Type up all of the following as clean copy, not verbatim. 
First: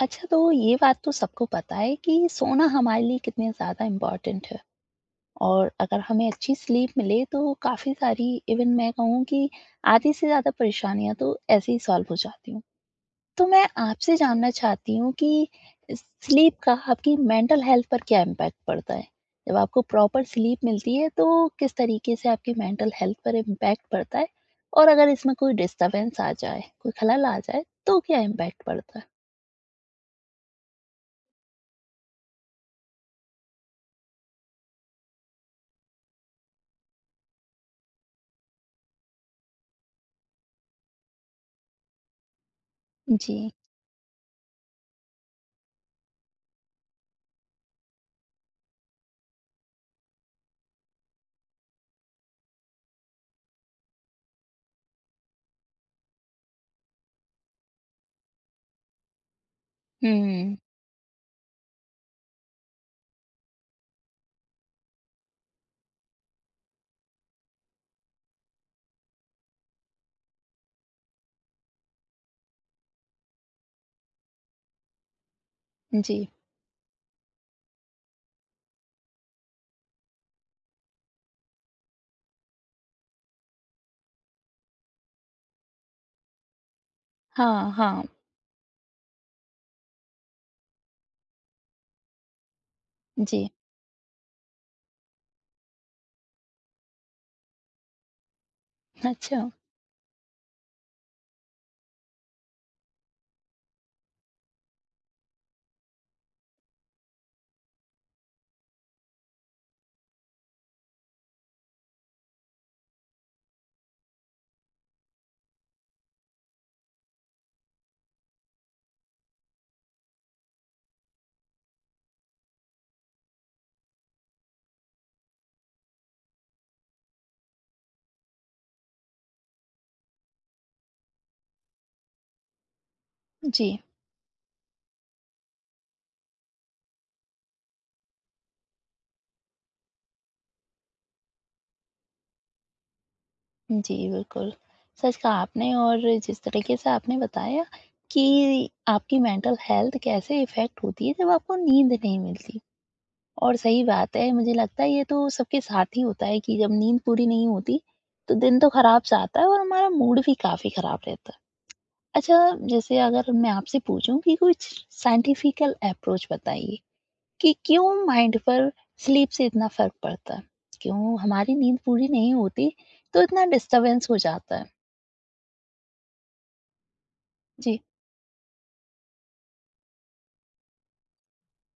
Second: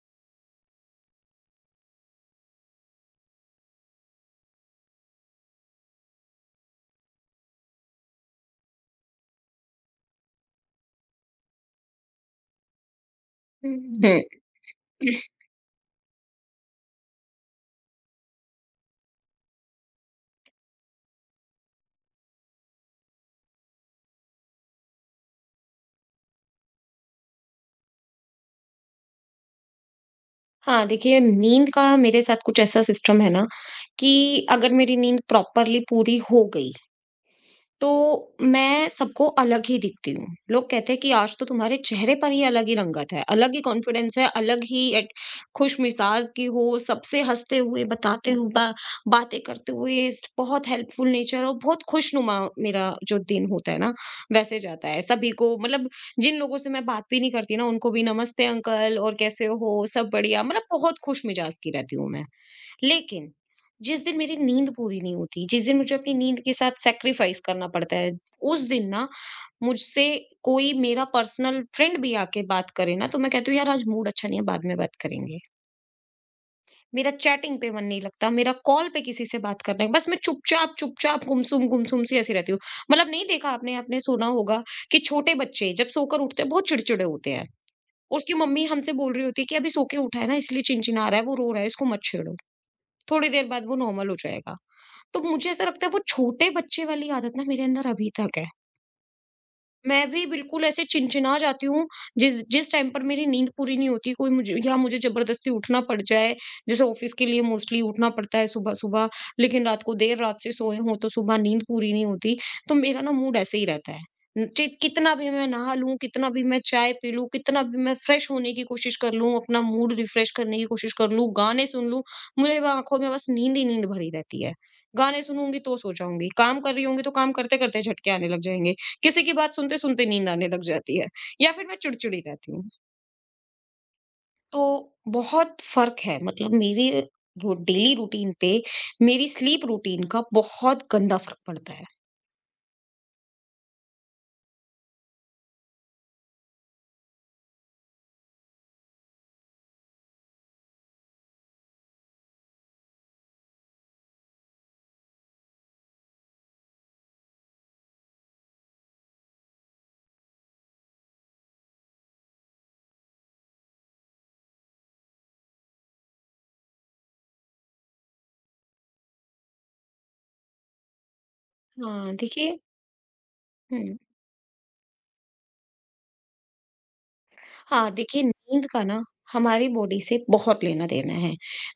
अच्छा, तो ये बात तो सबको पता है कि सोना हमारे लिए कितने ज़्यादा इम्पोर्टेंट है। और अगर हमें अच्छी स्लीप मिले तो काफ़ी सारी, इवन मैं कहूँ कि आधी से ज़्यादा परेशानियाँ तो ऐसे ही सॉल्व हो जाती हूँ। तो मैं आपसे हुँ। जानना चाहती हूँ कि स्लीप का आपकी मेंटल हेल्थ पर क्या इम्पैक्ट पड़ता है? जब आपको प्रॉपर स्लीप मिलती है तो किस तरीके से आपकी मेंटल हेल्थ पर इम्पैक्ट पड़ता है? और अगर इसमें कोई डिस्टर्बेंस आ जाए, कोई खलल आ जाए तो क्या इम्पैक्ट पड़ता है? हाँ, देखिए नींद का मेरे साथ कुछ ऐसा सिस्टम है ना, कि अगर मेरी नींद प्रॉपरली पूरी हो गई, तो मैं सबको अलग ही दिखती हूँ। लोग कहते हैं कि आज तो तुम्हारे चेहरे पर ही अलग ही रंगत है, जी। अलग ही कॉन्फिडेंस है, अलग ही एट खुशमिज़ाज की हो, सबसे हँसते हुए, बताते हुए, बा बातें करते हुए, स बहुत हेल्पफुल नेचर और बहुत खुशनुमा मेरा जो दिन होता है ना, वैसे जाता है। सभी को मतलब जिन लोगों से मैं बात भी नहीं करती ना, उनको भी नमस्ते अंकल और कैसे हो, सब बढ़िया, हुँ। मतलब बहुत खुशमिज़ाज की रहती हूँ मैं। लेकिन जिस दिन मेरी नींद पूरी नहीं होती, जिस दिन मुझे अपनी नींद के साथ सैक्रिफाइस करना पड़ता है, उस दिन ना मुझसे कोई मेरा पर्सनल फ्रेंड भी आके बात करे ना, तो मैं कहती हूँ यार आज मूड अच्छा नहीं है, बाद में बात करेंगे। जी। मेरा चैटिंग पे मन नहीं लगता, मेरा कॉल पे किसी से बात करना है, बस मैं चुपचाप, चुपचाप, गुमसुम, गुमसुम सी ऐसी रहती हूँ। मतलब नहीं देखा आपने आपने सुना होगा कि छोटे बच्चे जब सोकर उठते हैं बहुत चिड़चिड़े होते हैं। हाँ, हाँ। उसकी मम्मी हमसे बोल रही होती है कि अभी सो के उठा है ना इसलिए चिनचिना रहा है, वो रो रहा है, इसको मत छेड़ो। थोड़ी जी। देर बाद वो नॉर्मल हो जाएगा। तो मुझे ऐसा लगता है वो छोटे बच्चे वाली आदत ना मेरे अंदर अभी तक है। अच्छा। मैं भी बिल्कुल ऐसे चिनचिना जाती हूँ, जिस जिस टाइम पर मेरी नींद पूरी नहीं होती, कोई मुझे या मुझे ज़बरदस्ती उठना पड़ जाए, जैसे ऑफ़िस के लिए मोस्टली उठना पड़ता है सुबह-सुबह, लेकिन रात को देर रात से सोए हों, तो सुबह नींद पूरी नहीं होती, तो मेरा ना मूड ऐसे ही रहता है। न- चि कितना भी मैं नहा लूँ, कितना भी मैं चाय पी लूँ, कितना भी मैं फ्रेश होने की कोशिश कर लूँ, अपना मूड रिफ्रेश करने की कोशिश कर लूँ, गाने सुन लूँ, मुझे वो आँखों में बस नींद ही नींद भरी रहती है। गाने सुनूँगी तो सो जाऊँगी, काम कर रही होंगी तो काम करते-करते झटके आने लग जाएँगे। किसी की बात सुनते-सुनते नींद आने लग जाती है या फिर मैं चिड़चिड़ी रहती हूँ। जी। तो बहुत फ़र्क है मतलब मेरे रो डेली रूटीन पे मेरी स्लीप रूटीन का बहुत गंदा फ़र्क पड़ता है। जी, बिल्कुल। सच कहा आपने। और जिस तरीके से आपने बताया कि आपकी मेंटल हेल्थ कैसे इफ़ेक्ट होती है जब आपको नींद नहीं मिलती, और सही बात है, मुझे लगता है ये तो सबके साथ ही होता है कि जब नींद पूरी नहीं होती, तो दिन तो खराब जाता है और हमारा मूड भी काफ़ी खराब रहता है। अच्छा, जैसे अगर मैं आपसे पूछूँ कि कुछ साइंटिफिकल अप्रोच बताइए, कि क्यों माइंड पर स्लीप से इतना फर्क पड़ता है? क्यों हमारी नींद पूरी हाँ, नहीं देखिए होती तो इतना हुँ। डिस्टरबेंस हो जाता है? जी। हाँ, देखिए नींद का ना हमारी बॉडी से बहुत लेना-देना है।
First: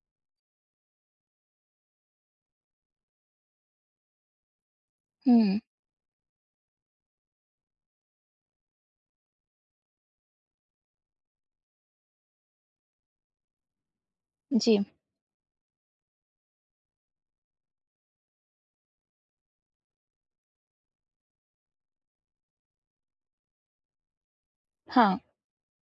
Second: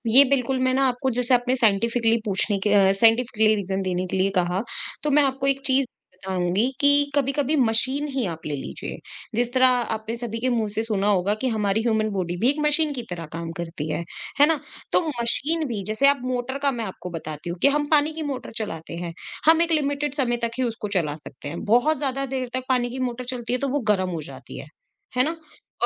ये बिल्कुल मैं ना आपको जैसे आपने साइंटिफिकली पूछने के अ, साइंटिफिकली रीज़न देने के लिए कहा, तो मैं आपको हुँ, एक चीज़ बताऊँगी कि कभी-कभी मशीन ही आप ले लीजिए। जिस तरह आपने सभी के मुँह से सुना होगा कि हमारी ह्यूमन बॉडी भी एक मशीन की तरह काम करती है ना? जी। तो मशीन भी जैसे आप मोटर का मैं आपको बताती हूँ कि हम पानी की मोटर चलाते हैं, हम एक लिमिटेड समय तक ही उसको चला सकते हैं। बहुत ज़्यादा देर तक पानी की मोटर चलती है तो वो गरम हो जाती हाँ, है ना?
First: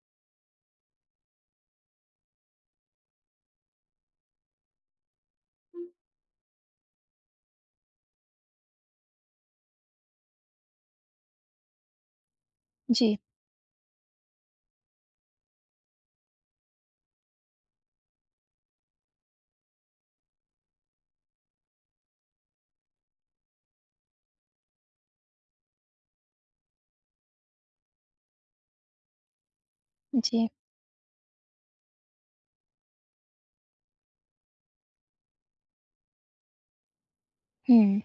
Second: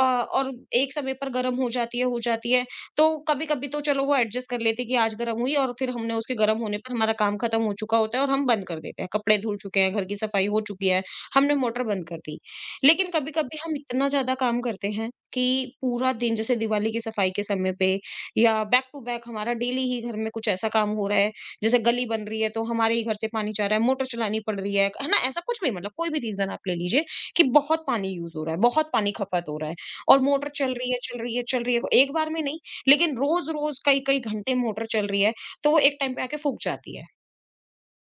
और एक समय पर गर्म हो जाती है, हो जाती है। तो कभी-कभी तो चलो वो एडजस्ट कर लेते हैं कि आज गर्म हुई और फिर हमने उसके गर्म होने पर हमारा काम खत्म हो चुका होता है और हम बंद कर देते हैं। कपड़े धुल चुके हैं, घर की सफाई हो चुकी है, हमने मोटर बंद कर दी। लेकिन जी, कभी-कभी हम इतना ज़्यादा काम करते हैं कि पूरा दिन जैसे दिवाली की सफाई के समय पे या बैक टू बैक हमारा डेली ही घर में कुछ ऐसा काम हो रहा है, जैसे गली बन रही है तो हमारे ही घर से पानी जा रहा है, मोटर चलानी पड़ रही है ना? ऐसा कुछ भी मतलब कोई भी रीज़न आप ले लीजिए कि बहुत पानी यूज़ हो रहा है, बहुत पानी खपत हो रहा है। और जी। मोटर चल रही है, चल रही है, चल रही है, एक बार में नहीं लेकिन रोज़-रोज़ कई-कई घंटे मोटर चल रही है, तो वो एक टाइम पे आके फूक जाती है। हुँ,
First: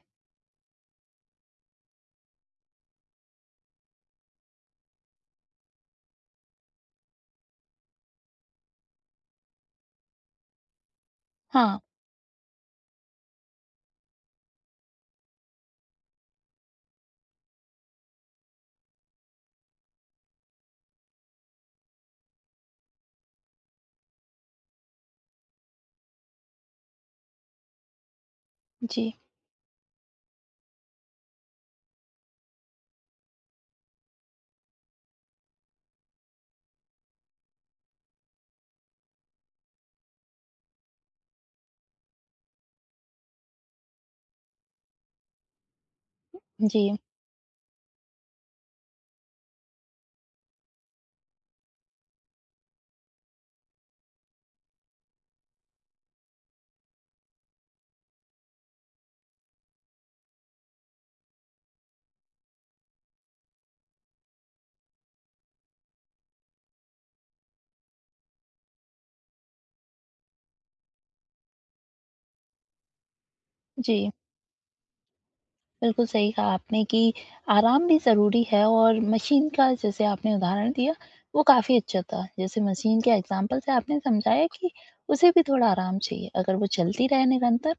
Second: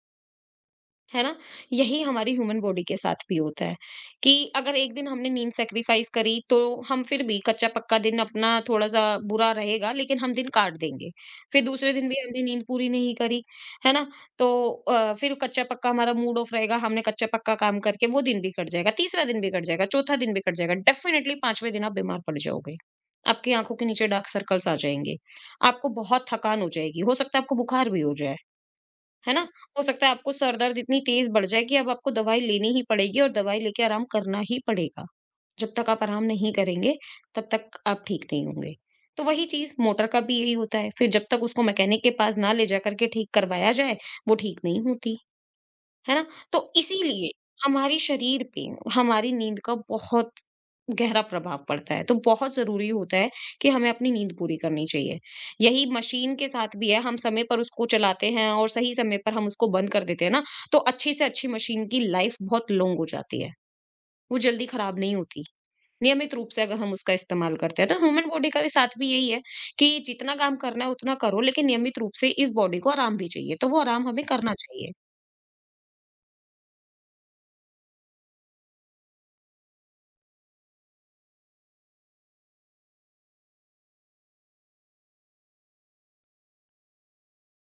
है ना? यही हमारी ह्यूमन बॉडी के साथ भी होता है कि अगर एक दिन हमने नींद सैक्रिफाइस करी तो हम फिर भी कच्चा-पक्का दिन अपना थोड़ा-सा बुरा रहेगा लेकिन हम दिन काट देंगे। फिर हाँ, दूसरे दिन भी हमने नींद पूरी नहीं करी, है ना? तो फिर कच्चा-पक्का हमारा मूड ऑफ रहेगा, हमने कच्चा-पक्का काम करके वो दिन भी कट जाएगा, तीसरा दिन भी कट जाएगा, चौथा दिन भी कट जाएगा। डेफ़िनेटली 5वें दिन आप बीमार पड़ जाओगे। आपकी आँखों के नीचे डार्क सर्कल्स आ जाएँगे। आपको बहुत थकान हो जाएगी, हो सकता है आपको बुखार भी हो जाए। जी, है ना? हो सकता है आपको सर दर्द इतनी तेज़ बढ़ जाए कि अब आपको दवाई लेनी ही पड़ेगी और दवाई लेके आराम करना ही पड़ेगा। जब तक आप आराम नहीं करेंगे, तब तक आप ठीक नहीं होंगे। तो वही चीज़ मोटर का भी यही होता है, फिर जब तक उसको मैकेनिक के पास ना ले जाकर के ठीक करवाया जाए, वो ठीक नहीं होती। है ना? तो जी, इसीलिए हमारे शरीर पे हमारी नींद का बहुत गहरा प्रभाव पड़ता है, तो बहुत ज़रूरी होता है कि हमें अपनी नींद पूरी करनी चाहिए। यही मशीन के साथ भी है, हम समय पर उसको चलाते हैं और सही समय पर हम उसको बंद कर देते हैं ना, तो अच्छी से अच्छी मशीन की लाइफ बहुत लॉन्ग हो जाती है। वो जल्दी खराब नहीं होती, नियमित रूप से अगर हम उसका इस्तेमाल करते हैं। तो ह्यूमन बॉडी का भी साथ भी यही है कि जितना काम करना है उतना करो, लेकिन नियमित रूप से इस बॉडी को आराम भी चाहिए, तो वो आराम जी। हमें करना चाहिए। बिल्कुल सही कहा आपने कि आराम भी ज़रूरी है, और मशीन का जैसे आपने उदाहरण दिया, वो काफ़ी अच्छा था। जैसे मशीन के एग्ज़ाम्पल से आपने समझाया कि उसे भी थोड़ा आराम चाहिए। अगर वो चलती रहे निरंतर,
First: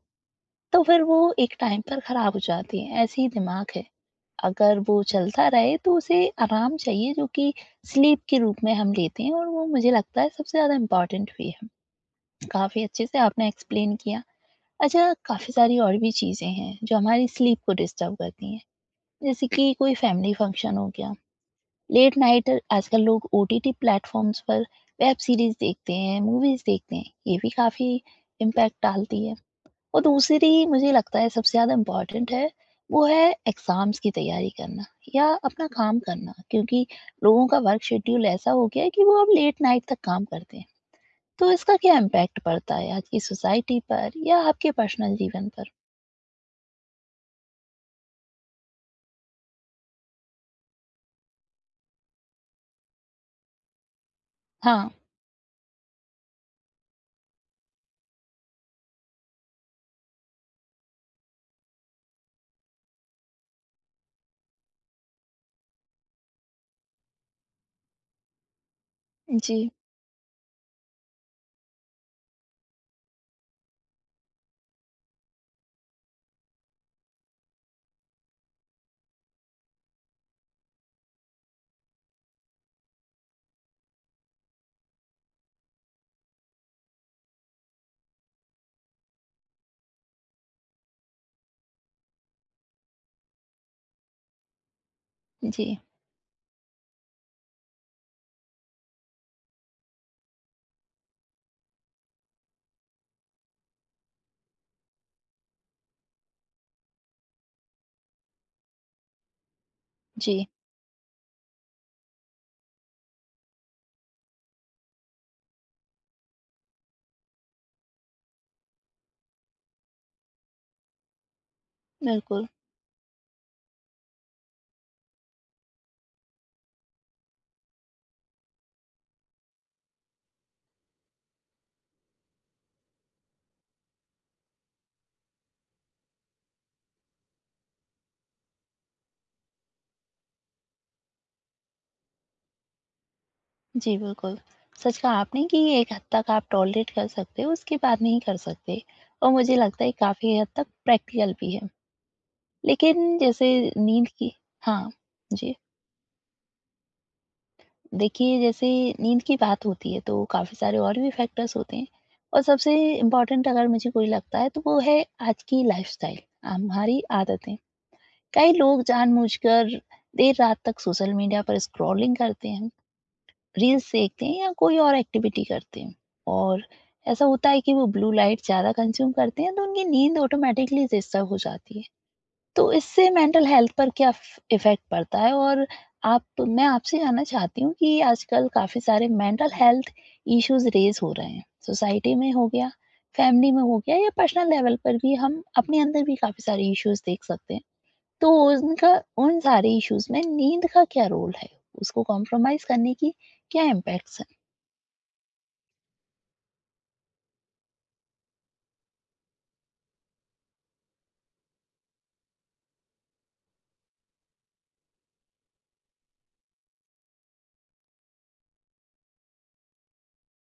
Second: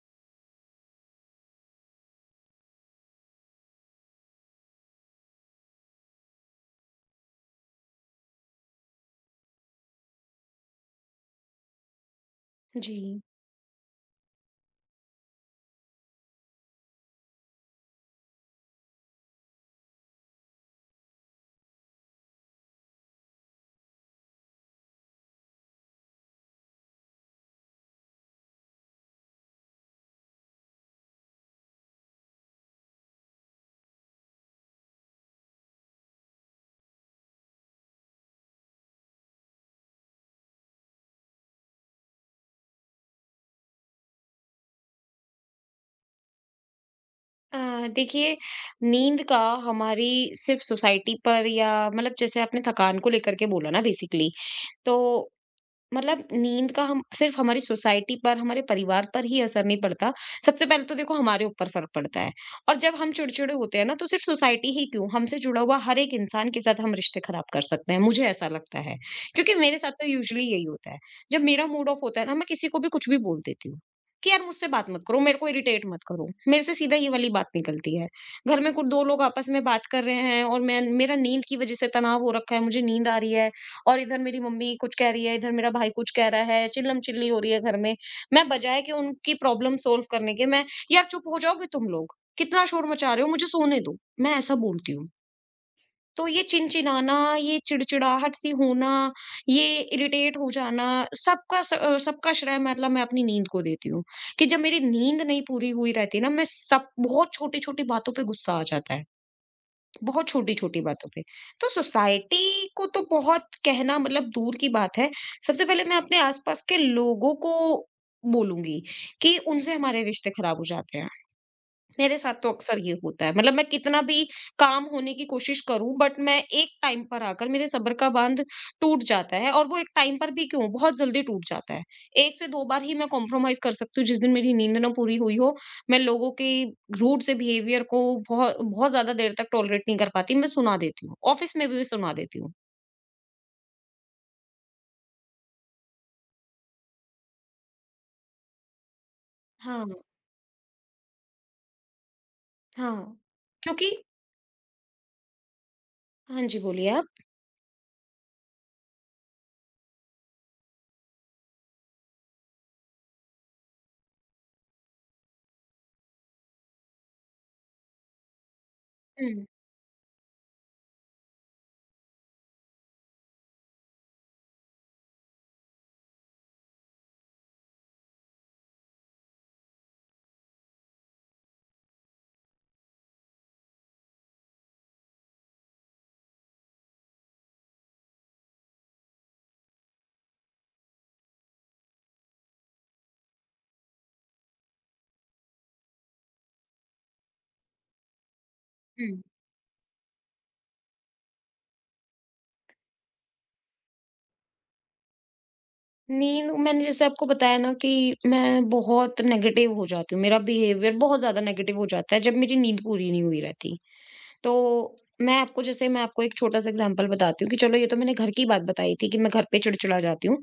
तो फिर वो एक टाइम पर ख़राब हो जाती है। ऐसे ही दिमाग है। अगर वो चलता रहे तो उसे आराम चाहिए, जो कि स्लीप के रूप में हम लेते हैं, और वो मुझे लगता है सबसे ज़्यादा इम्पोर्टेंट भी है। काफ़ी अच्छे से जी। आपने एक्सप्लेन किया। अच्छा, काफ़ी सारी और भी चीज़ें हैं जो हमारी स्लीप को डिस्टर्ब करती हैं। जैसे कि कोई फैमिली फंक्शन हो गया, लेट नाइट आजकल लोग ओटीटी प्लेटफ़ॉर्म्स पर वेब सीरीज़ देखते हैं, मूवीज़ देखते हैं। ये भी काफ़ी इम्पैक्ट डालती है। और दूसरी मुझे लगता है सबसे ज़्यादा इम्पोर्टेंट है, वो है एग्ज़ाम्स की तैयारी करना या अपना काम करना, क्योंकि लोगों का वर्क शेड्यूल ऐसा हो गया है कि वो अब लेट नाइट तक काम करते हैं। तो इसका क्या इम्पैक्ट पड़ता है आज की सोसाइटी पर या आपके पर्सनल जीवन पर? अ, देखिए नींद का हमारी सिर्फ सोसाइटी पर या मतलब जैसे आपने थकान को लेकर के बोला ना बेसिकली हाँ। तो मतलब नींद का हम सिर्फ हमारी सोसाइटी पर, हमारे परिवार पर ही असर नहीं पड़ता। सबसे पहले तो देखो हमारे ऊपर फ़र्क पड़ता है और जब हम चिड़चिड़े होते हैं ना तो सिर्फ सोसाइटी ही क्यों, हमसे जुड़ा हुआ हर एक इंसान के साथ हम रिश्ते खराब कर सकते हैं, मुझे ऐसा लगता है। क्योंकि जी, मेरे साथ तो यूजुअली यही होता है। जब मेरा मूड ऑफ होता है ना मैं किसी को भी कुछ भी बोल देती हूँ, कि यार मुझसे बात मत करो, मेरे को इरिटेट मत करो। मेरे से सीधा ये वाली बात निकलती है। घर में कुछ 2 लोग आपस में बात कर रहे हैं और मैं मेरा नींद की वज़ह से तनाव हो रखा है, मुझे नींद आ रही है। और इधर मेरी मम्मी कुछ कह रही है, इधर मेरा भाई कुछ कह रहा है, चिल्लम-चिल्ली हो रही है घर में। मैं बजाए कि उनकी प्रॉब्लम सॉल्व करने के मैं, "यार चुप हो जाओगे तुम लोग, कितना शोर मचा रहे हो, मुझे सोने दो।" मैं ऐसा बोलती हूँ। जी, तो ये चिनचिनाना, ये चिड़चिड़ाहट सी होना, ये इरिटेट हो जाना, सबका श्रेय मतलब मैं अपनी नींद को देती हूँ, कि जब मेरी नींद नहीं पूरी हुई रहती ना, मैं सब बहुत छोटी-छोटी बातों पे गुस्सा आ जाता है। बहुत जी। छोटी-छोटी बातों पे। तो सोसाइटी को तो बहुत कहना मतलब दूर की बात है। सबसे पहले मैं अपने आस-पास के लोगों को बोलूँगी कि उनसे हमारे रिश्ते खराब हो जाते हैं। मेरे साथ बिल्कुल। तो अक्सर ये होता है मतलब मैं कितना भी काम होने की कोशिश करूं बट मैं एक टाइम पर आकर मेरे सब्र का बांध टूट जाता है और वो एक टाइम पर भी क्यों बहुत जल्दी टूट जाता है। एक से दो बार ही मैं कॉम्प्रोमाइज कर सकती हूँ जिस दिन मेरी नींद ना पूरी हुई हो, मैं लोगों के रूड से बिहेवियर को बहुत बहुत ज्यादा देर तक टॉलरेट नहीं कर पाती, मैं सुना देती हूँ, ऑफिस में भी मैं सुना देती हूँ। जी, बिल्कुल। सच कहा आपने कि एक हद तक आप टॉलरेट कर सकते हो, उसके बाद नहीं कर सकते, और मुझे लगता हाँ। है काफ़ी हद तक प्रैक्टिकल भी है। हाँ, लेकिन जैसे क्योंकि नींद की। हाँ, जी। हाँ जी बोलिए आप। देखिए, जैसे नींद की बात होती है तो काफ़ी सारे और भी फैक्टर्स होते हैं, और सबसे इम्पोर्टेंट अगर मुझे कोई लगता है तो वो है आज की लाइफस्टाइल, हमारी आदतें। कई लोग हम्म, जानबूझकर देर रात तक सोशल मीडिया पर स्क्रॉलिंग करते हैं, रील्स देखते हैं या कोई और एक्टिविटी करते हैं, और ऐसा होता है कि वो ब्लू लाइट ज़्यादा कंज्यूम करते हैं, तो उनकी नींद ऑटोमेटिकली डिस्टर्ब हो जाती है। तो इससे मेंटल हेल्थ पर क्या फ इफ़ेक्ट पड़ता है? और आप मैं आपसे जानना चाहती हूँ कि आजकल काफ़ी सारे मेंटल हेल्थ इश्यूज़ रेज़ हो रहे हैं। सोसाइटी में हो गया, फैमिली में हो गया, या पर्सनल लेवल पर भी हम अपने अंदर भी काफ़ी सारे इश्यूज़ देख सकते हैं। तो उनका हम्म, उन सारे इश्यूज़ में नींद का क्या रोल है? उसको कॉम्प्रोमाइज़ करने की क्या इम्पैक्ट्स हैं? नींद मैंने जैसे आपको बताया ना कि मैं बहुत नेगेटिव हो जाती हूँ। मेरा बिहेवियर बहुत ज़्यादा नेगेटिव हो जाता है जब मेरी नींद पूरी नहीं हुई रहती। तो मैं आपको एक छोटा-सा एग्ज़ाम्पल बताती हूँ कि चलो ये तो मैंने घर की बात बताई थी कि मैं घर पे चिड़चिड़ा जाती हूँ।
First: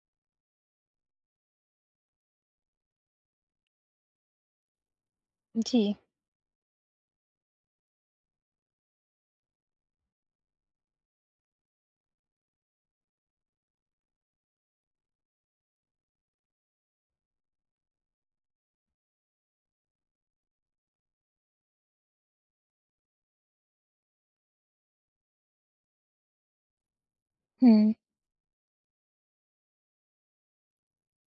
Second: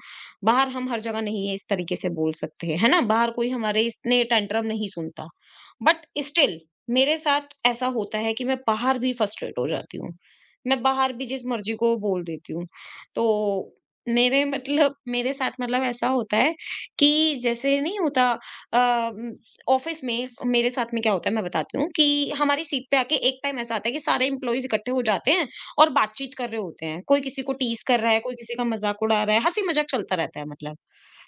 बाहर हम हर जगह नहीं है इस तरीके से बोल सकते हैं, है ना? बाहर कोई हमारे इतने टेंट्रम नहीं सुनता। जी। बट स्टिल मेरे साथ ऐसा होता है कि मैं बाहर भी फ्रस्ट्रेट हो जाती हूँ। मैं बाहर भी जिस मर्ज़ी को बोल देती हूँ। तो मेरे साथ मतलब ऐसा होता है कि जैसे नहीं होता अ, ऑफिस में मेरे साथ में क्या होता है मैं बताती हूँ कि हमारी सीट पे आके एक टाइम ऐसा आता है कि सारे एम्प्लॉइज इकट्ठे हो जाते हैं और बातचीत कर रहे होते हैं, कोई किसी को टीस हुँ। कर रहा है, कोई किसी का मजाक उड़ा रहा है, हंसी मजाक चलता रहता है, मतलब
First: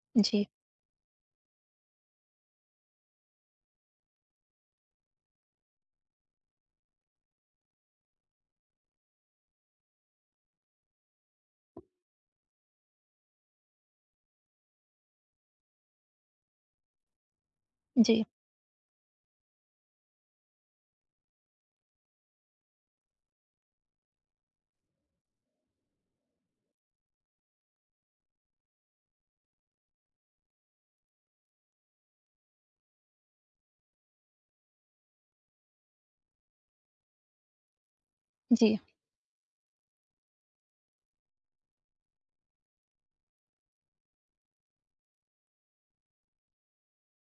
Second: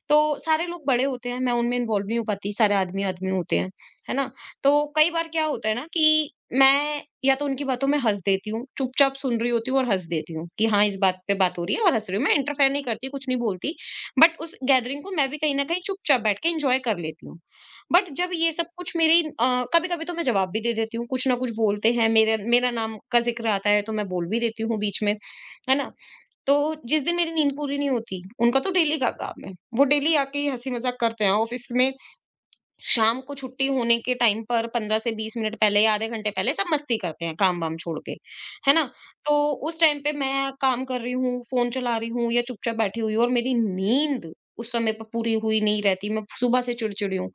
तो जी। सारे लोग बड़े होते हैं, मैं उनमें इन्वॉल्व नहीं हो पाती, सारे आदमी-आदमी होते हैं, है ना? तो कई बार क्या होता है ना कि मैं या तो उनकी बातों में हँस देती हूँ, चुपचाप सुन रही होती हूँ और हँस देती हूँ कि हाँ, इस बात पे बात हो रही है और हँस रही हूँ। मैं इंटरफेयर नहीं करती, कुछ नहीं बोलती, बट उस गैदरिंग को मैं भी कहीं न कहीं चुपचाप बैठ के एन्जॉय कर लेती हूँ। बट जी, जब ये सब कुछ मेरी कभी-कभी तो मैं जवाब भी दे देती हूँ, कुछ ना कुछ बोलते हैं, मेरे मेरा नाम का ज़िक्र आता है, तो मैं बोल भी देती हूँ बीच में, है ना? तो जिस दिन मेरी नींद पूरी नहीं होती, उनका तो डेली का काम है। वो डेली आके ही हँसी मज़ाक करते हैं ऑफिस में। शाम को छुट्टी होने के टाइम पर 15 से 20 मिनट पहले या आधे घंटे पहले सब मस्ती करते हैं काम-वाम छोड़ के, है जी, ना? तो उस टाइम पे मैं काम कर रही हूँ, फ़ोन चला रही हूँ या चुपचाप बैठी हुई हूँ और मेरी नींद उस समय पर पूरी हुई नहीं रहती। मैं सुबह से चिड़चिड़ी हूँ।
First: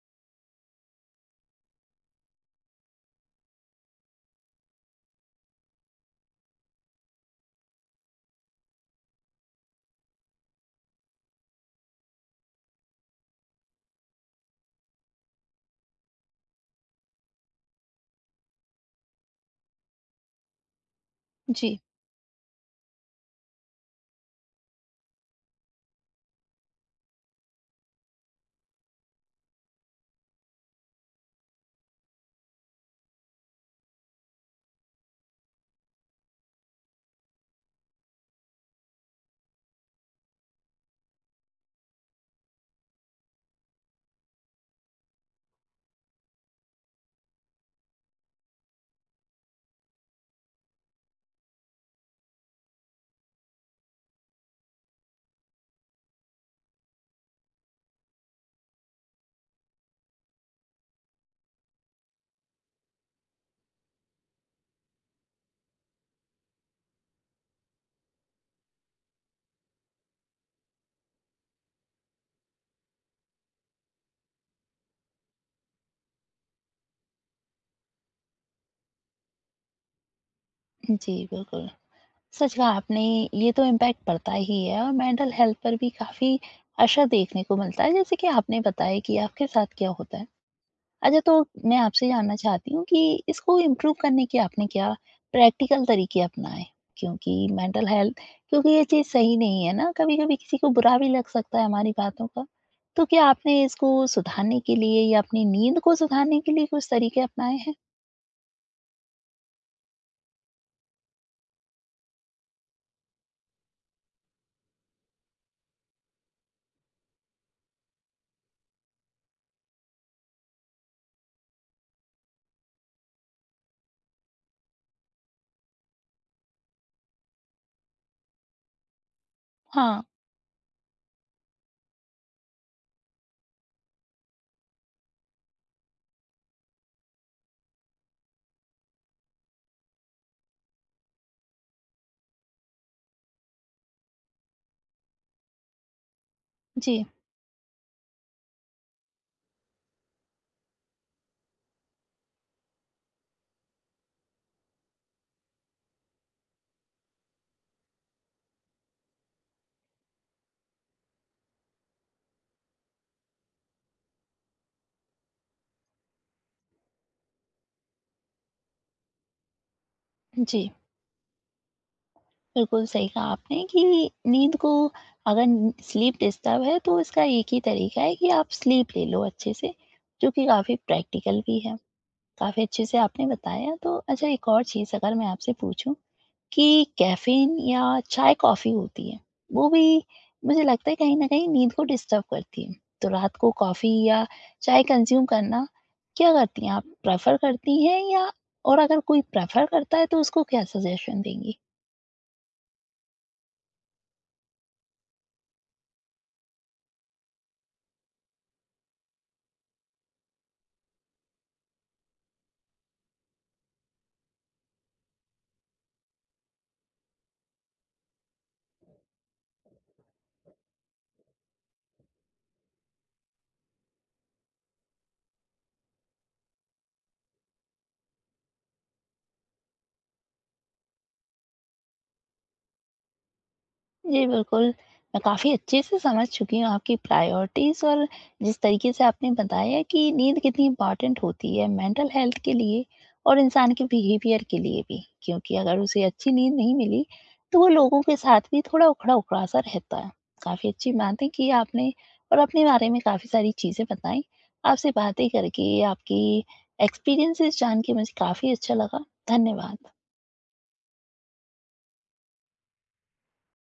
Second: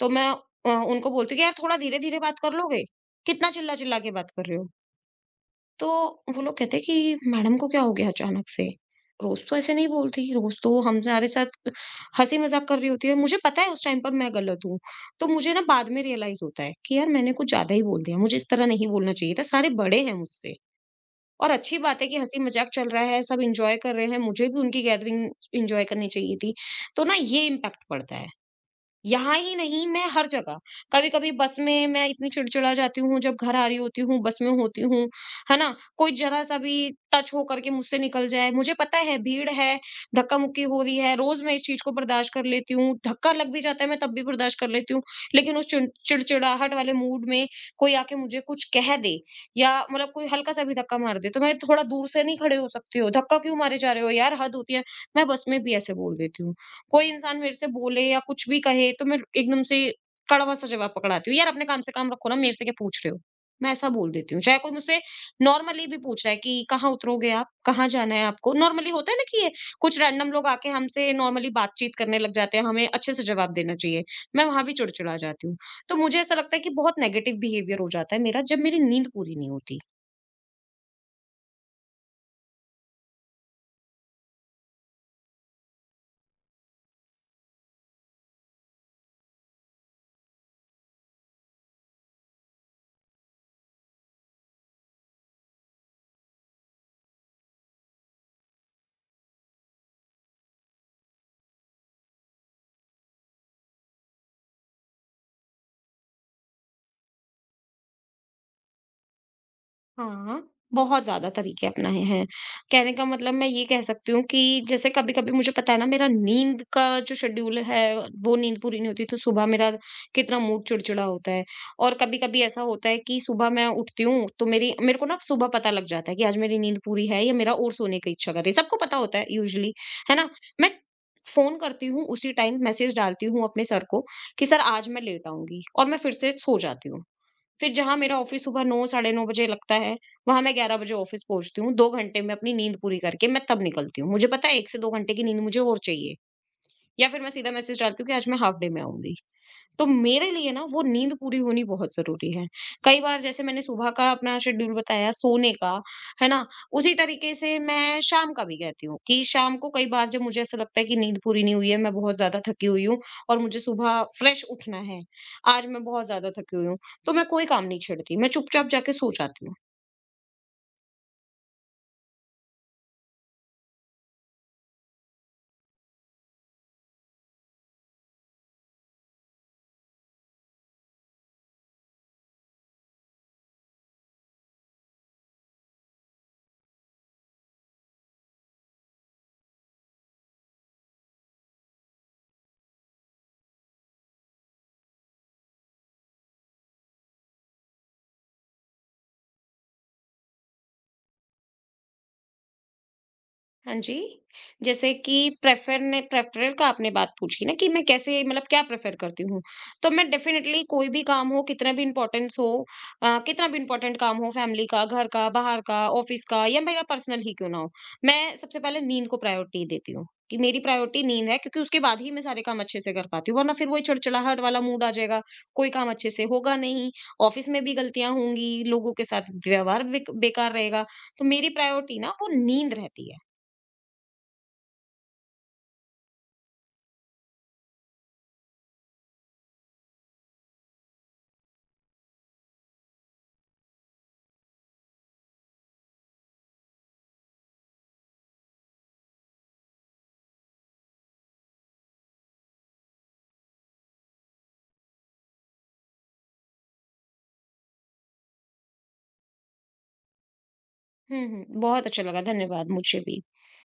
तो मैं उनको बोलती हूँ कि यार थोड़ा धीरे-धीरे बात कर लोगे? कितना चिल्ला-चिल्ला के बात कर रहे हो? तो वो लोग कहते हैं कि मैडम को क्या हो गया अचानक से? रोज़ तो ऐसे नहीं बोलती, रोज़ तो हमारे साथ हँसी-मज़ाक कर रही होती है। मुझे पता है उस टाइम पर मैं गलत हूँ। तो मुझे ना बाद में रियलाइज़ होता है कि यार मैंने कुछ ज़्यादा ही बोल दिया, मुझे इस तरह नहीं बोलना चाहिए था, सारे बड़े हैं मुझसे। और जी। अच्छी बात है कि हँसी-मज़ाक चल रहा है, सब एन्जॉय कर रहे हैं, मुझे भी उनकी गैदरिंग एन्जॉय करनी चाहिए थी। तो ना ये इम्पैक्ट पड़ता है। यहाँ ही नहीं, मैं हर जगह। कभी-कभी बस में मैं इतनी चिड़चिड़ा जाती हूँ, जब घर आ रही होती हूँ, बस में होती हूँ, है ना? कोई ज़रा-सा भी टच हो करके मुझसे निकल जाए, मुझे पता है भीड़ है, धक्का-मुक्की हो रही है, रोज़ मैं इस चीज़ को बर्दाश्त कर लेती हूँ। धक्का लग भी जाता है, मैं तब भी बर्दाश्त कर लेती हूँ। लेकिन उस चिड़चिड़ाहट वाले मूड में कोई आके मुझे कुछ कह दे या मतलब कोई हल्का-सा भी धक्का मार दे, तो मैं थोड़ा दूर से नहीं खड़े हो सकती हो? धक्का क्यों मारे जा रहे हो यार? हद होती है। मैं बस में भी ऐसे बोल देती हूँ। कोई इंसान मेरे से बोले या कुछ भी कहे तो मैं एकदम से कड़वा सा जवाब पकड़ाती हूँ, यार अपने काम से काम रखो ना, मेरे से क्या पूछ रहे हो? मैं ऐसा बोल देती हूँ। चाहे कोई मुझसे नॉर्मली भी पूछ रहा है कि कहाँ उतरोगे आप? कहाँ जाना है आपको? नॉर्मली होता है ना कि ये कुछ रैंडम लोग आके हमसे नॉर्मली बातचीत करने लग जाते हैं, हमें अच्छे से जवाब देना चाहिए। मैं वहाँ भी चिड़चिड़ा जाती हूँ। तो मुझे ऐसा लगता है कि बहुत नेगेटिव बिहेवियर हो जाता है मेरा जब मेरी नींद पूरी नहीं होती। जी, बिल्कुल। सच कहा आपने, ये तो इम्पैक्ट पड़ता ही है और मेंटल हेल्थ पर भी काफ़ी असर देखने को मिलता है, जैसे कि आपने बताया कि आपके साथ क्या होता है। अच्छा, तो मैं आपसे जानना चाहती हूँ कि इसको इम्प्रूव करने के आपने क्या प्रैक्टिकल तरीके अपनाए? क्योंकि मेंटल हेल्थ क्योंकि ये चीज़ सही नहीं है ना, कभी-कभी किसी को बुरा भी लग सकता है हमारी बातों का। तो क्या आपने इसको सुधारने के लिए या अपनी नींद को सुधारने के लिए कुछ तरीके अपनाए हैं? हाँ, बहुत ज़्यादा तरीके अपनाए हैं। कहने का मतलब मैं ये कह सकती हूँ कि जैसे कभी-कभी मुझे पता है ना मेरा नींद का जो शेड्यूल है वो नींद पूरी नहीं होती तो सुबह मेरा कितना मूड चिड़चिड़ा होता है। और कभी-कभी ऐसा होता है कि सुबह मैं उठती हूँ तो मेरी मेरे को ना सुबह पता लग जाता है कि आज मेरी नींद पूरी है या मेरा और सोने की इच्छा कर रही है। सबको पता होता है यूजुअली, हाँ। है ना? मैं फ़ोन करती हूँ उसी टाइम मैसेज डालती हूँ अपने सर को कि सर आज मैं लेट आऊँगी और मैं फिर से सो जाती हूँ। फिर जहाँ मेरा ऑफिस सुबह 9 साढ़े 9 बजे लगता है, वहाँ मैं 11 बजे ऑफिस पहुँचती हूँ, 2 घंटे में अपनी नींद पूरी करके मैं तब निकलती हूँ। मुझे पता है 1 से 2 घंटे की नींद मुझे और चाहिए जी, या फिर मैं सीधा मैसेज डालती हूँ कि आज मैं हाफ डे में आऊँगी। तो मेरे लिए ना वो नींद पूरी होनी बहुत ज़रूरी है। कई बार जैसे मैंने सुबह का अपना शेड्यूल बताया सोने का, है ना? उसी तरीके से मैं शाम का भी कहती हूँ कि शाम को कई बार जब मुझे ऐसा लगता है कि नींद पूरी नहीं हुई है, मैं बहुत ज़्यादा थकी हुई हूँ और मुझे सुबह फ्रेश उठना है, आज मैं बहुत ज़्यादा थकी हुई हूँ, तो मैं कोई काम नहीं छेड़ती, मैं चुपचाप जाके सो जाती हूँ। जी। बिल्कुल सही कहा आपने कि नींद को, अगर स्लीप डिस्टर्ब है तो इसका एक ही तरीका है कि आप स्लीप ले लो अच्छे से, जो कि काफ़ी प्रैक्टिकल भी है। काफ़ी अच्छे से आपने बताया। तो अच्छा, एक और चीज़ अगर मैं आपसे पूछूं, कि कैफीन या चाय कॉफ़ी होती है, वो भी मुझे लगता है कहीं ना कहीं नींद को डिस्टर्ब करती है। तो रात को कॉफ़ी या चाय कंज्यूम करना, क्या करती हैं आप? प्रेफर करती हैं? या, और अगर कोई प्रेफर करता है तो उसको क्या सजेशन देंगी? हाँ जी। जैसे कि प्रेफ़र का आपने बात पूछी ना कि मैं कैसे मतलब क्या प्रेफ़र करती हूँ। तो मैं डेफ़िनेटली कोई भी काम हो, कितना भी इम्पोर्टेंट काम हो फैमिली का, घर का, बाहर का, ऑफ़िस का या मेरा पर्सनल ही क्यों ना हो, मैं सबसे पहले नींद को प्रायोरिटी देती हूँ कि मेरी प्रायोरिटी नींद है क्योंकि उसके बाद ही मैं सारे काम अच्छे से कर पाती हूँ। वरना फिर वही चिड़चिड़ाहट वाला मूड आ जाएगा, कोई काम अच्छे से होगा नहीं, ऑफ़िस में भी गलतियाँ होंगी, लोगों के साथ व्यवहार बेकार रहेगा। तो मेरी प्रायोरिटी ना वो नींद रहती है। जी, बिल्कुल। मैं काफ़ी अच्छे से समझ चुकी हूँ आपकी प्रायोरिटीज़, और जिस तरीके से आपने बताया कि नींद कितनी इम्पोर्टेंट होती है मेंटल हेल्थ के लिए और इंसान के बिहेवियर के लिए भी। क्योंकि अगर उसे अच्छी नींद नहीं मिली, तो वो लोगों के साथ भी थोड़ा उखड़ा-उखड़ा सा रहता है। काफ़ी अच्छी बातें की आपने और अपने बारे में काफ़ी सारी चीज़ें बताई। आपसे बातें करके, आपकी एक्सपीरियंसेस जान के मुझे काफ़ी अच्छा लगा। धन्यवाद। हुँ, हुँ। बहुत अच्छा लगा, धन्यवाद मुझे भी।